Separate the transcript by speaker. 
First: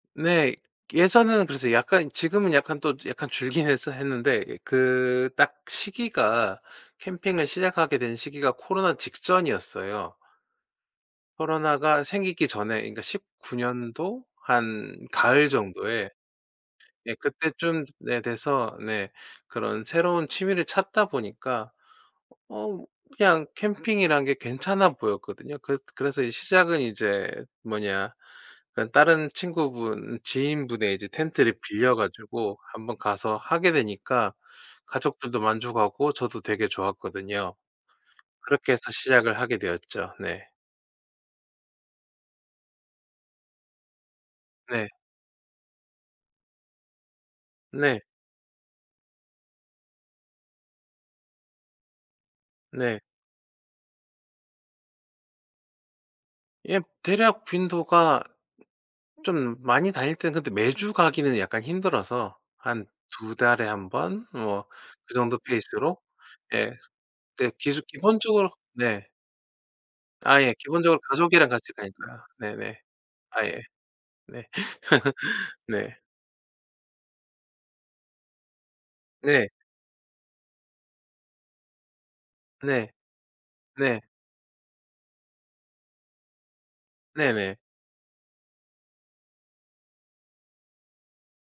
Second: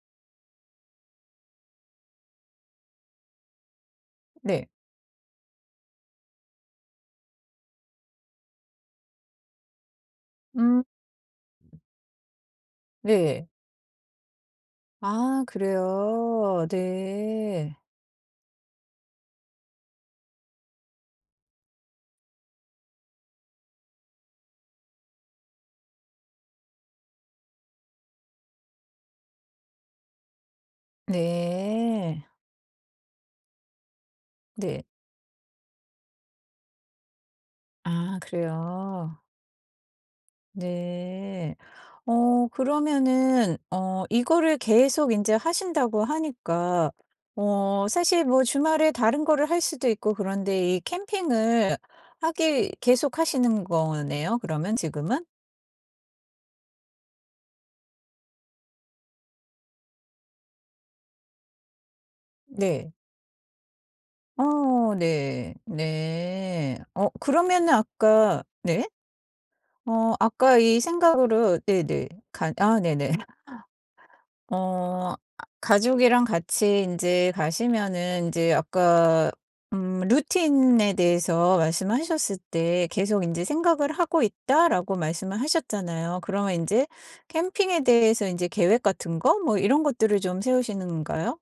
Speaker 1: 네. 예전에는 그래서 약간 지금은 약간 또 약간 줄긴 했어 했는데
Speaker 2: 네.
Speaker 1: 그 딱 시기가 캠핑을 시작하게 된 시기가 코로나 직전이었어요.
Speaker 2: 음.
Speaker 1: 코로나가 생기기 전에 그러니까
Speaker 2: 네.
Speaker 1: 19 년도 한
Speaker 2: 아
Speaker 1: 가을 정도에
Speaker 2: 그래요?
Speaker 1: 예
Speaker 2: 네.
Speaker 1: 그때쯤 네 돼서 네 그런 새로운 취미를 찾다 보니까 어 그냥 캠핑이란 게 괜찮아 보였거든요. 그 그래서 시작은 이제 뭐냐 그러니까 다른 친구분 지인분의 이제 텐트를 빌려
Speaker 2: 네.
Speaker 1: 가지고 1 번 가서 하게 되니까
Speaker 2: 네.
Speaker 1: 가족들도 만족하고 저도 되게 좋았거든요.
Speaker 2: 아
Speaker 1: 그렇게 해서
Speaker 2: 그래요?
Speaker 1: 시작을 하게 되었죠. 네.
Speaker 2: 네. 어 그러면은 어 이거를
Speaker 1: 네.
Speaker 2: 계속 인제 하신다고 하니까 어
Speaker 1: 네.
Speaker 2: 사실 뭐 주말에 다른 거를 할 수도 있고 그런데 이 캠핑을 하기
Speaker 1: 네.
Speaker 2: 계속 하시는 거네요, 그러면 지금은?
Speaker 1: 예. 대략 빈도가 좀 많이 다닐 땐 근데 매주 가기는 약간 힘들어서 한
Speaker 2: 네.
Speaker 1: 2 달에 1 번 뭐
Speaker 2: 어
Speaker 1: 그 정도
Speaker 2: 네.
Speaker 1: 페이스로 예
Speaker 2: 네. 어
Speaker 1: 근데
Speaker 2: 그러면은
Speaker 1: 기수
Speaker 2: 아까
Speaker 1: 기본적으로
Speaker 2: 네.
Speaker 1: 네.
Speaker 2: 어
Speaker 1: 아 예.
Speaker 2: 아까 이
Speaker 1: 기본적으로 가족이랑
Speaker 2: 생각으로
Speaker 1: 같이
Speaker 2: 네네.
Speaker 1: 가니까.
Speaker 2: 가
Speaker 1: 네네.
Speaker 2: 아 네네.
Speaker 1: 아 예. 네.
Speaker 2: 어 아
Speaker 1: 네.
Speaker 2: 가족이랑 같이 인제 가시면은 인제 아까
Speaker 1: 네.
Speaker 2: 음 루틴에 대해서 말씀하셨을 때
Speaker 1: 네.
Speaker 2: "계속 인제 생각을
Speaker 1: 네.
Speaker 2: 하고 있다."라고 말씀을 하셨잖아요. 그러면 인제
Speaker 1: 네네.
Speaker 2: 캠핑에 대해서 인제 계획 같은 거 뭐 이런 것들을 좀 세우시는 건가요?